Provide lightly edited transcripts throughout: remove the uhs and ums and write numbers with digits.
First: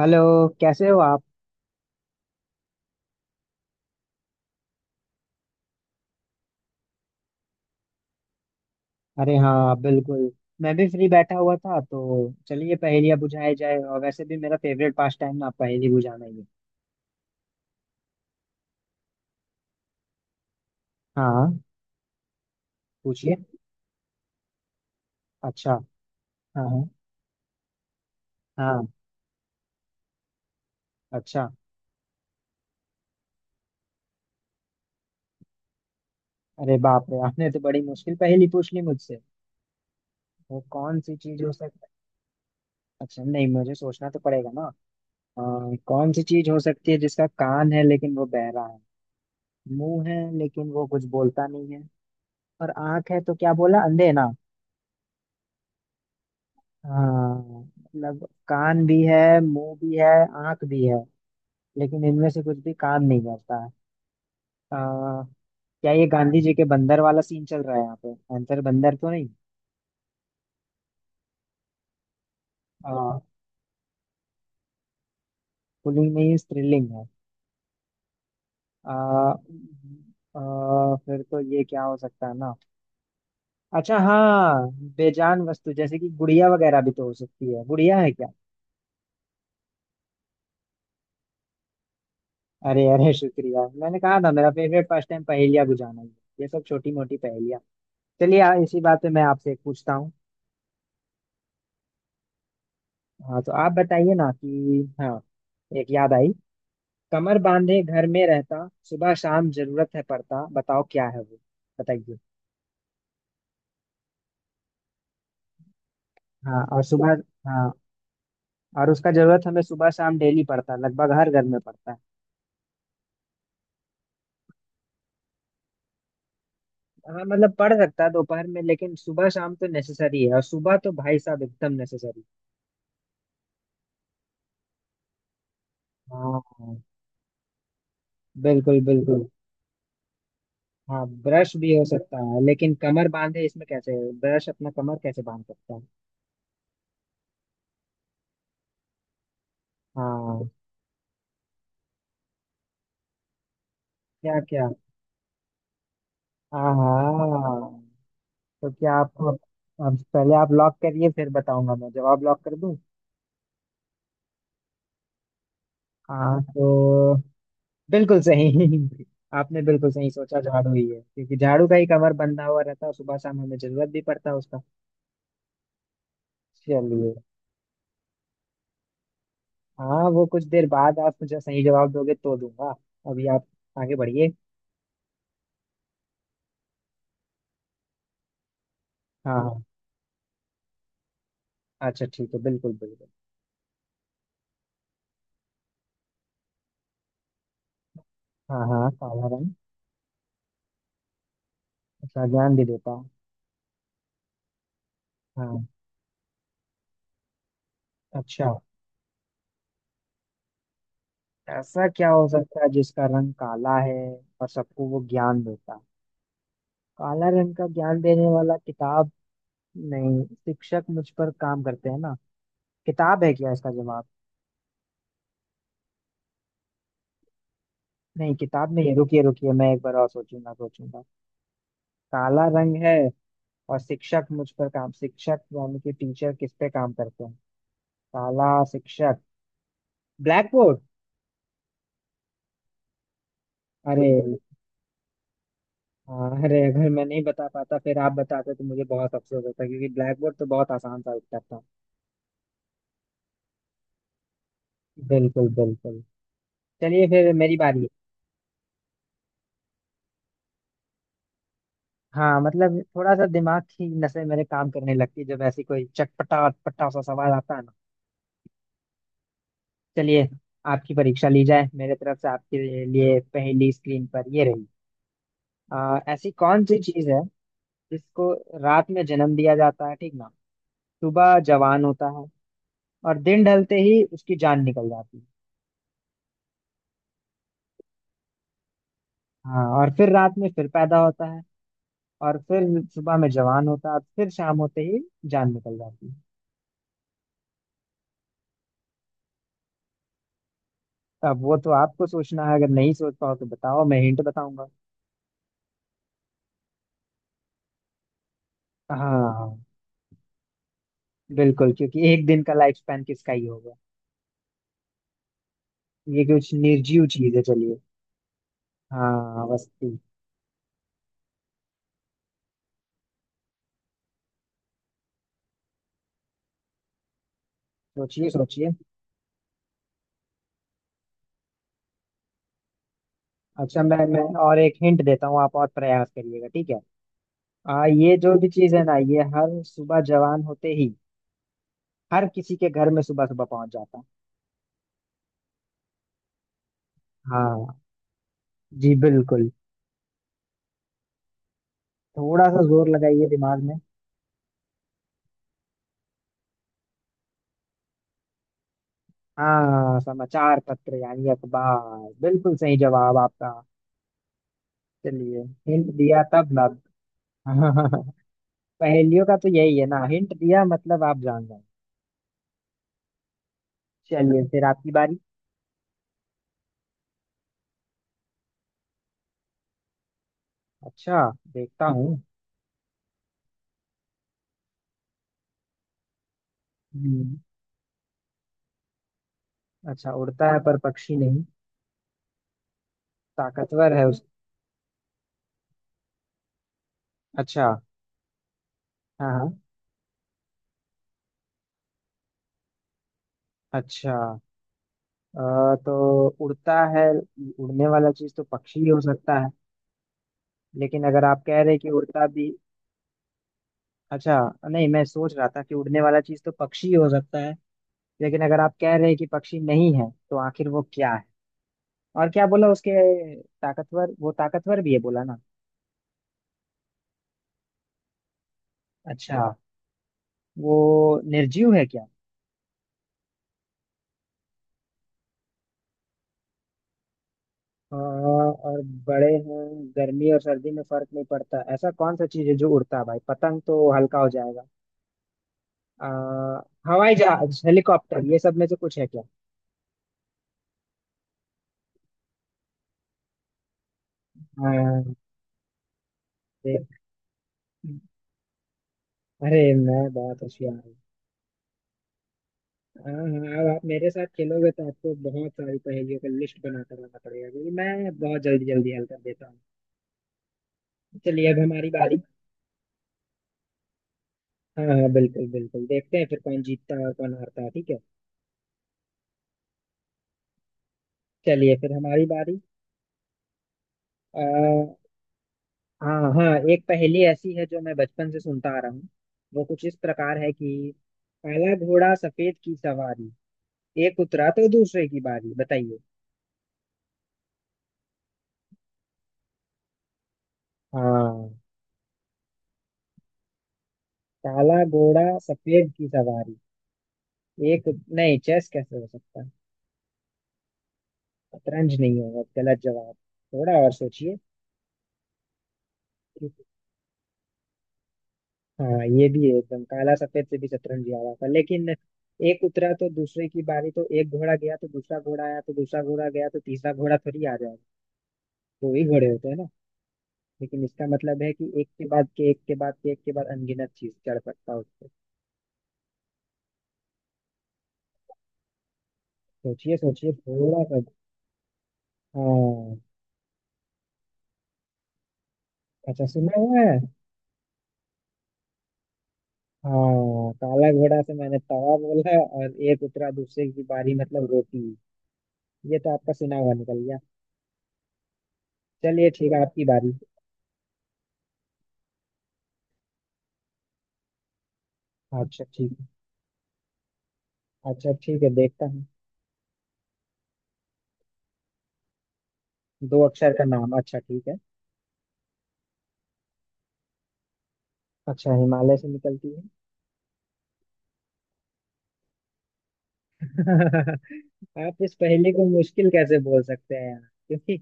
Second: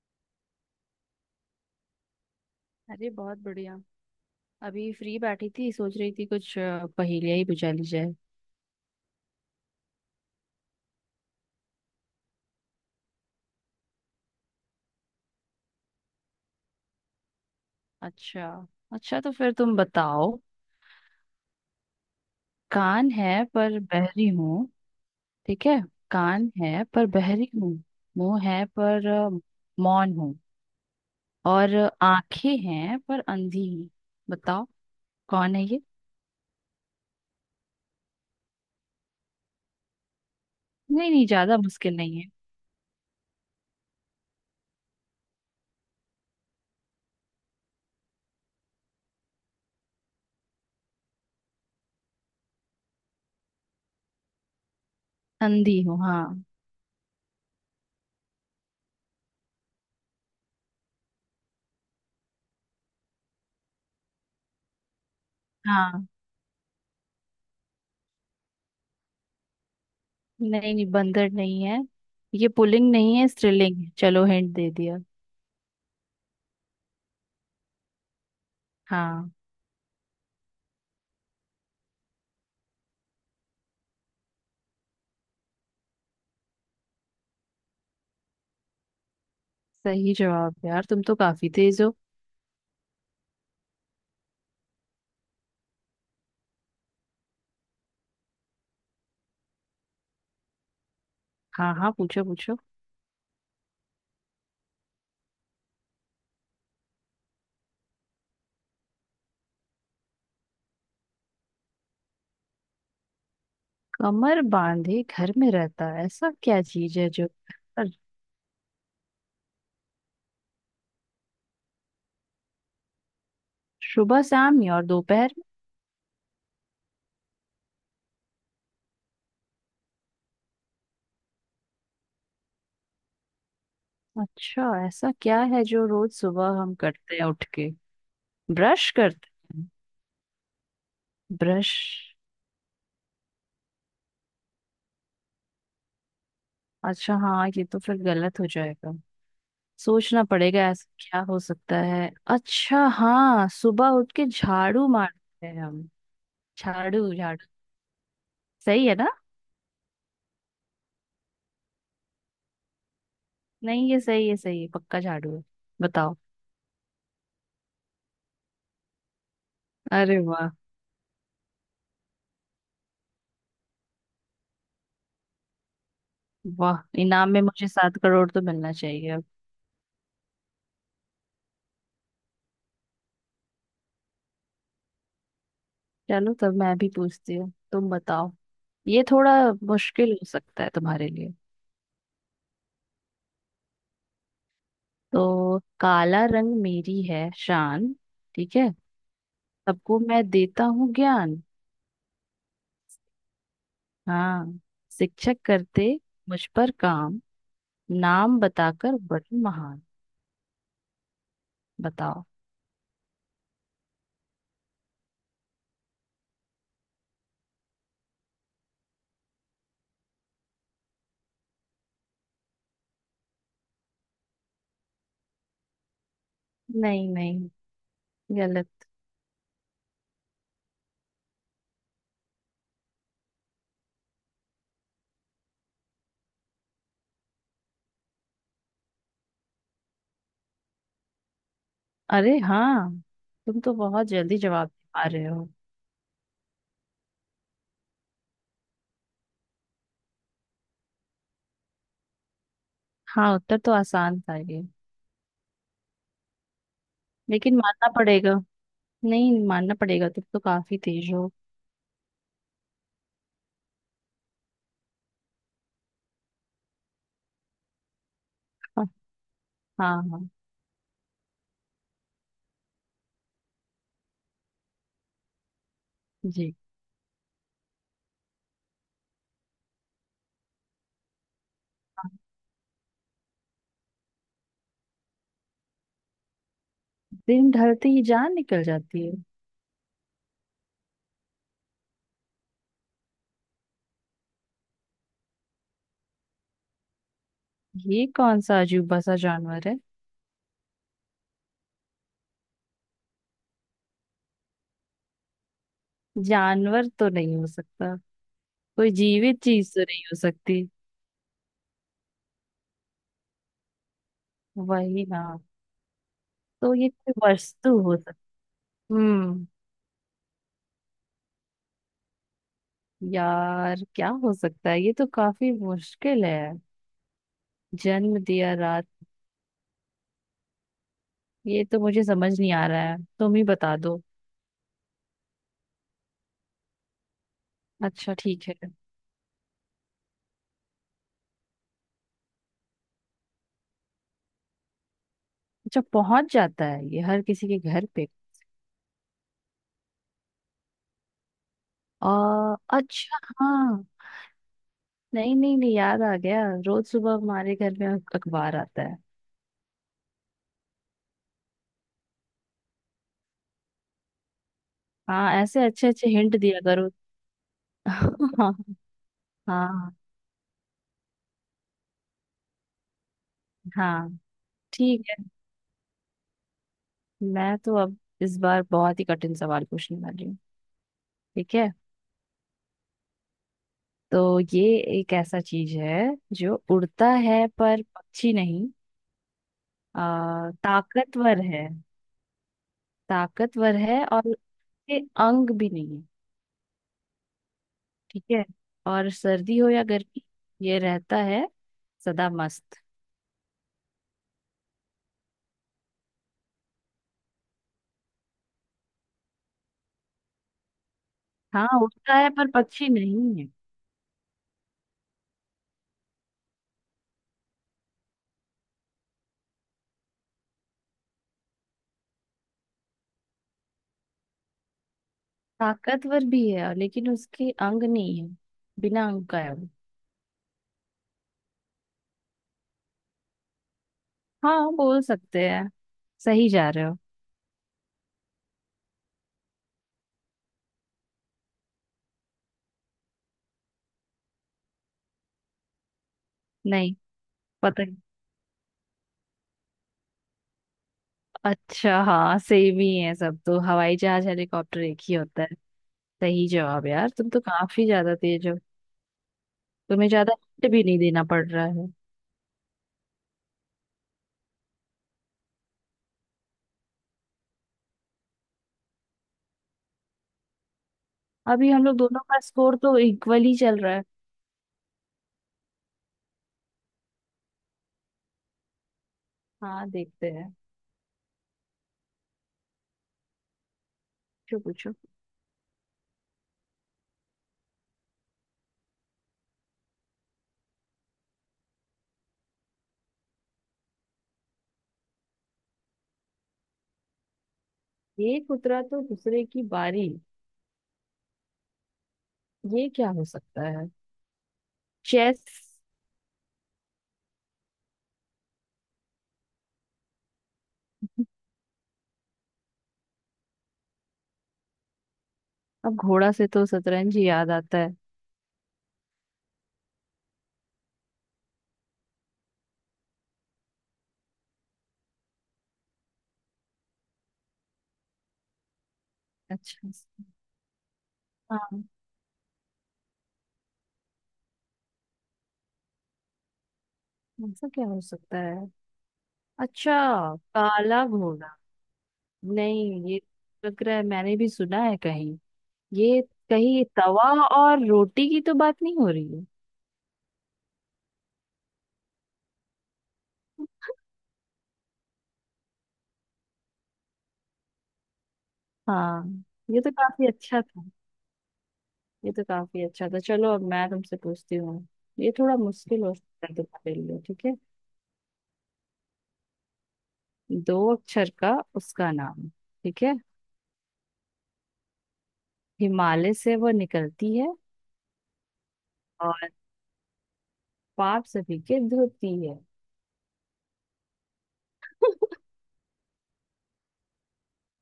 Hello. कैसे हो आप? अरे बहुत बढ़िया। अभी फ्री बैठी थी, सोच रही थी कुछ पहेलियाँ ही बुझा ली जाए। अरे हाँ, बिल्कुल। मैं भी फ्री बैठा हुआ था, तो चलिए पहेलियाँ बुझाई जाए। और वैसे भी मेरा फेवरेट पास टाइम ना पहेली बुझाना ही है। अच्छा, अच्छा तो फिर तुम बताओ। हाँ, कान पूछिए। है पर बहरी हूँ। ठीक अच्छा। है, कान हाँ हाँ। है पर बहरी हूँ, मुंह है हाँ। पर मौन हूँ, अच्छा। और आंखें हैं पर अंधी हूँ। बताओ कौन है ये। अरे बाप रे, आपने तो बड़ी मुश्किल पहेली पूछ ली मुझसे। वो कौन नहीं सी नहीं, चीज हो ज्यादा सकती है? मुश्किल नहीं है। अच्छा नहीं, मुझे सोचना तो पड़ेगा ना। अ, कौन सी चीज हो सकती है जिसका कान है लेकिन वो बहरा है? मुंह है लेकिन वो कुछ बोलता नहीं है। और आंख है, तो क्या बोला? अंधे ना। अंधी हूँ, हाँ। हाँ, मतलब कान भी है, मुंह भी है, आंख भी है, लेकिन इनमें से कुछ भी काम नहीं करता है। आ, क्या ये हाँ, गांधी जी के बंदर वाला सीन चल रहा है? यहाँ पे आंसर बंदर तो नहीं? नहीं नहीं, बंदर नहीं है। ये पुल्लिंग नहीं आ, है, स्त्रीलिंग है। चलो हिंट दे दिया। पुलिंग नहीं है, स्त्रीलिंग है। आ, हाँ, आ, फिर तो ये क्या हो सकता है ना। अच्छा हाँ। बेजान वस्तु जैसे कि गुड़िया वगैरह भी तो हो सकती है। गुड़िया है क्या? सही जवाब। यार तुम तो काफी तेज हो। अरे अरे, शुक्रिया। मैंने कहा था मेरा फेवरेट फर्स्ट टाइम पहेलिया बुझाना ही है। ये सब छोटी मोटी पहेलिया। चलिए, इसी बात पे मैं आपसे एक पूछता हूँ। हाँ हाँ, पूछो पूछो। हाँ तो आप बताइए ना कि हाँ। एक याद आई। कमर बांधे घर में रहता, सुबह शाम जरूरत है पड़ता, बताओ क्या है वो। बताइए। कमर बांधे घर में रहता है, ऐसा क्या हाँ, और चीज है सुबह। जो। हाँ, और और उसका जरूरत हमें सुबह शाम डेली पड़ता है, लगभग हर घर में पड़ता है। सुबह शाम में और दोपहर हाँ मतलब पढ़ सकता है दोपहर में, लेकिन सुबह शाम तो नेसेसरी है, और सुबह तो भाई साहब एकदम नेसेसरी। में? अच्छा, ऐसा क्या है जो रोज हाँ सुबह हम हाँ, करते हैं उठ के। बिल्कुल ब्रश बिल्कुल। करते हैं, हाँ, ब्रश भी ब्रश। हो सकता है लेकिन कमर बांधे इसमें कैसे? ब्रश अपना कमर कैसे बांध सकता है? अच्छा हाँ, ये तो फिर गलत हो जाएगा। सोचना हाँ, पड़ेगा ऐसा क्या हो सकता है। अच्छा हाँ, सुबह उठ के क्या क्या? झाड़ू मारते हैं हम। हाँ झाड़ू झाड़ू। हाँ। तो सही क्या है ना? आप? अब पहले आप लॉक करिए, फिर बताऊंगा। मैं जवाब लॉक कर दूं? नहीं, ये सही है, सही है, पक्का झाड़ू है। बताओ। हाँ तो बिल्कुल सही। आपने बिल्कुल सही अरे सोचा, वाह! झाड़ू ही है। क्योंकि झाड़ू का ही कमर बंधा हुआ रहता है, सुबह शाम हमें जरूरत भी पड़ता है उसका। वाह, चलिए। इनाम में मुझे 7 करोड़ तो मिलना चाहिए अब। हाँ, वो कुछ देर बाद आप मुझे सही जवाब दोगे तो दूंगा। अभी आप आगे बढ़िए। चलो, तब मैं भी पूछती हूँ, तुम बताओ। ये थोड़ा हाँ हाँ। मुश्किल हो सकता है तुम्हारे लिए। अच्छा ठीक है, बिल्कुल बिल्कुल। तो काला रंग मेरी है शान। ठीक हाँ है। हाँ, काला रंग। सबको मैं देता हूँ ज्ञान। अच्छा, ज्ञान भी देता है। हाँ, शिक्षक हाँ। करते मुझ पर काम, नाम अच्छा, बताकर बड़ी महान। ऐसा क्या बताओ। हो सकता है जिसका रंग काला है? और सबको वो ज्ञान देता है। काला रंग का ज्ञान देने वाला किताब। नहीं, शिक्षक मुझ पर काम करते हैं ना। किताब है क्या इसका जवाब? नहीं नहीं, नहीं, किताब गलत। नहीं है। रुकिए रुकिए, मैं एक बार और सोचूंगा सोचूंगा। काला रंग है। और शिक्षक मुझ पर काम, शिक्षक यानी कि टीचर किस पे काम करते हैं? काला शिक्षक। Blackboard. अरे हाँ, तुम तो बहुत अरे जल्दी जवाब दे पा रहे हो। हाँ, अरे अगर मैं नहीं बता पाता फिर आप बताते तो मुझे बहुत अफसोस होता, क्योंकि ब्लैक बोर्ड तो बहुत आसान सा उत्तर था। हाँ, उत्तर तो आसान था ये। बिल्कुल बिल्कुल। चलिए फिर मेरी लेकिन बारी। मानना पड़ेगा, नहीं मानना पड़ेगा, तुम तो काफी तेज हो। हाँ मतलब थोड़ा सा दिमाग की नसें मेरे काम करने लगती है जब ऐसी कोई चटपटा अटपटा सा सवाल आता है ना। हाँ। हाँ चलिए। हाँ, आपकी परीक्षा ली जाए मेरे तरफ से, आपके लिए पहली स्क्रीन पर ये रही। ऐसी जी। कौन सी चीज है जिसको रात में जन्म दिया जाता है, ठीक ना। सुबह जवान होता है। और दिन ढलते ही उसकी जान निकल जाती है। दिन ढलते ही जान निकल जाती है? हाँ, और फिर रात में फिर पैदा होता है। और फिर सुबह में जवान होता है, और फिर शाम होते ही जान निकल जाती है। ये कौन सा अजूबा सा जानवर है? अब वो तो आपको सोचना है, अगर नहीं सोच पाओ तो बताओ, मैं हिंट बताऊंगा। जानवर तो नहीं हो सकता, कोई जीवित हाँ चीज तो नहीं हो सकती। बिल्कुल, क्योंकि एक दिन का लाइफ स्पैन किसका ही होगा। वही ना। ये कुछ तो ये निर्जीव कोई चीज है, वस्तु चलिए। हो सकती। हाँ, हम्म वस्तु। यार, क्या हो सकता है, ये तो काफी मुश्किल है। जन्म सोचिए दिया सोचिए। रात। ये तो मुझे समझ नहीं आ रहा है, तुम ही बता अच्छा, मैं दो। मैं और एक हिंट देता हूँ, आप और प्रयास करिएगा, ठीक है। अच्छा ये जो ठीक भी है। चीज है ना, ये हर सुबह जवान होते ही। हर किसी के घर में सुबह सुबह पहुंच जाता है। अच्छा पहुंच जाता है ये हर किसी के हाँ घर पे? जी, बिल्कुल। थोड़ा सा जोर अच्छा लगाइए दिमाग में। हाँ। नहीं नहीं नहीं, याद आ गया। रोज सुबह हमारे घर में अखबार आता है। हाँ, समाचार पत्र यानी अखबार, बिल्कुल सही जवाब आपका। हाँ, चलिए, ऐसे हिंट अच्छे अच्छे दिया हिंट तब दिया ना। करो। हाँ। पहेलियों का तो यही है हाँ। ना, हिंट दिया मतलब आप जान जाए। हाँ चलिए फिर आपकी ठीक है, बारी। मैं तो अब इस बार बहुत ही कठिन सवाल पूछने वाली हूँ। अच्छा ठीक है, देखता हूँ। तो ये एक ऐसा चीज है जो उड़ता हम्म, है पर पक्षी नहीं। अच्छा, उड़ता है पर पक्षी ताकतवर नहीं। है, ताकतवर ताकतवर है है उस। और उसके अंग भी नहीं है। अच्छा। ठीक है, और हाँ हाँ। सर्दी हो या गर्मी ये रहता है सदा मस्त। अच्छा। अ, तो उड़ता है, उड़ने वाला चीज तो पक्षी ही हो सकता है, लेकिन अगर आप कह हाँ, रहे हैं कि उड़ता उड़ता है भी। पर पक्षी नहीं है। अच्छा, नहीं मैं सोच रहा था कि उड़ने वाला चीज तो पक्षी ही हो सकता है, लेकिन अगर आप कह रहे हैं कि पक्षी नहीं है तो आखिर वो क्या है? और क्या बोला उसके? ताकतवर, वो ताकतवर भी है बोला ना। ताकतवर भी है, लेकिन उसके अंग नहीं है, बिना अंग का है अच्छा, वो। वो निर्जीव है क्या? हाँ, बोल सकते हैं। सही जा रहे हो। हाँ, और। बड़े हैं, गर्मी और सर्दी में फर्क नहीं पड़ता, ऐसा कौन सा चीज है जो उड़ता है? भाई पतंग तो हल्का हो जाएगा। आ, नहीं, हवाई जहाज, पता। हेलीकॉप्टर, ये सब में से कुछ है क्या? अच्छा हाँ, सेम ही है सब तो, हवाई जहाज हेलीकॉप्टर एक हाँ, ही होता है। सही जवाब। देख। यार तुम तो काफी ज्यादा तेज हो। अरे मैं तुम्हें ज्यादा बहुत हिंट होशियार भी हूँ। नहीं देना पड़ रहा है। हाँ हाँ, अब आप मेरे साथ खेलोगे तो आपको बहुत सारी पहेलियों का लिस्ट बनाकर लाना पड़ेगा, क्योंकि मैं बहुत जल्दी जल्दी हल कर देता हूँ। चलिए अब अभी हम हमारी लोग बारी। दोनों का स्कोर तो इक्वल ही चल रहा है। हाँ हाँ, बिल्कुल बिल्कुल, देखते हैं फिर कौन जीतता है और कौन हारता है, ठीक है। हाँ देखते हैं। चलिए फिर हमारी बारी। आ, पूछो पूछो। हाँ हाँ, एक पहेली ऐसी है जो मैं बचपन से सुनता आ रहा हूँ। वो कुछ इस प्रकार है कि काला घोड़ा सफेद की सवारी, एक उतरा तो दूसरे की बारी, बताइए। एक उतरा तो दूसरे की बारी, हाँ, ये क्या हो सकता है? काला घोड़ा चेस। सफेद की सवारी। नहीं, चेस कैसे हो सकता है? शतरंज नहीं होगा, गलत जवाब। थोड़ा और सोचिए। अब घोड़ा से तो शतरंज ही याद आता है। हाँ, ये भी है, एकदम काला सफेद से भी शतरंज ही आ रहा था, लेकिन एक उतरा तो दूसरे की बारी, तो एक घोड़ा गया तो दूसरा घोड़ा आया, तो दूसरा घोड़ा गया तो तीसरा घोड़ा थोड़ी आ जाएगा। दो ही घोड़े होते हैं ना। अच्छा लेकिन इसका मतलब है कि हाँ, एक के बाद के एक के बाद के एक के बाद अनगिनत चीज चढ़ सकता है उस पे। ऐसा क्या हो सकता है। सोचिए अच्छा। सोचिए थोड़ा सा। काला घोड़ा। हाँ, नहीं ये, लग रहा है मैंने भी सुना है कहीं ये। अच्छा सुना हुआ कहीं है। तवा और रोटी की तो बात नहीं हो रही है? हाँ, काला घोड़ा से मैंने तवा बोला, और एक उतरा दूसरे की बारी मतलब रोटी। ये तो आपका सुना हुआ निकल गया। चलिए हाँ, ठीक है, ये आपकी तो बारी। काफी अच्छा था, ये तो काफी अच्छा था। चलो अब मैं तुमसे पूछती हूँ, ये थोड़ा अच्छा ठीक मुश्किल है। हो सकता है तुम्हारे लिए, ठीक है। अच्छा ठीक है, देखता हूँ। 2 अक्षर का उसका नाम, ठीक है, दो अक्षर का नाम, अच्छा ठीक है। हिमालय से वो निकलती है अच्छा, हिमालय से और निकलती है। पाप सभी के धोती है। आप इस पहेली को मुश्किल कैसे बोल सकते हैं यार? क्योंकि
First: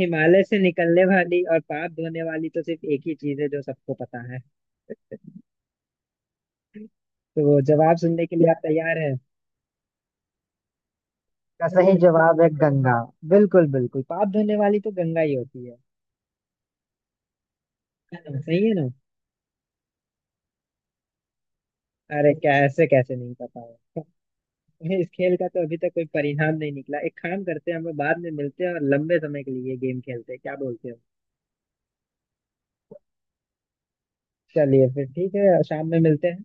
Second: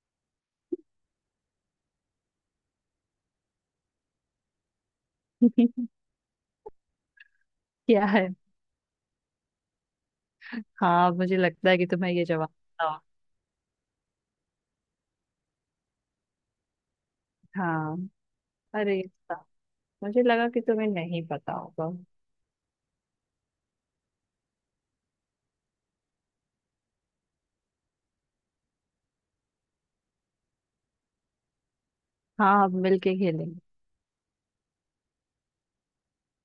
हिमालय से निकलने वाली और पाप धोने वाली तो सिर्फ एक ही चीज है जो सबको पता है। तो जवाब क्या सुनने है? के लिए आप तैयार हैं? हाँ, मुझे का लगता है कि सही तुम्हें ये जवाब है जवाब पता गंगा। हो। बिल्कुल बिल्कुल, पाप धोने वाली तो गंगा ही होती है। हाँ। है ना? सही है ना। अरे, सा- मुझे लगा कि तुम्हें नहीं पता होगा। अरे, कैसे कैसे नहीं पता है। इस खेल का तो अभी तक कोई परिणाम नहीं निकला, एक काम करते हैं हम लोग, बाद में मिलते हैं और लंबे समय के लिए ये गेम खेलते हैं, क्या बोलते हो? हाँ अब मिलके खेलेंगे। चलिए फिर ठीक है, शाम में मिलते हैं।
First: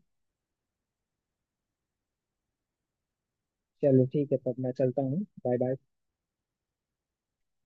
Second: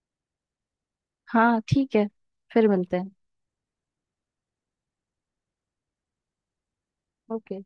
हाँ ठीक है, फिर मिलते हैं। चलो ठीक है, तब मैं चलता हूँ, बाय बाय। ओके।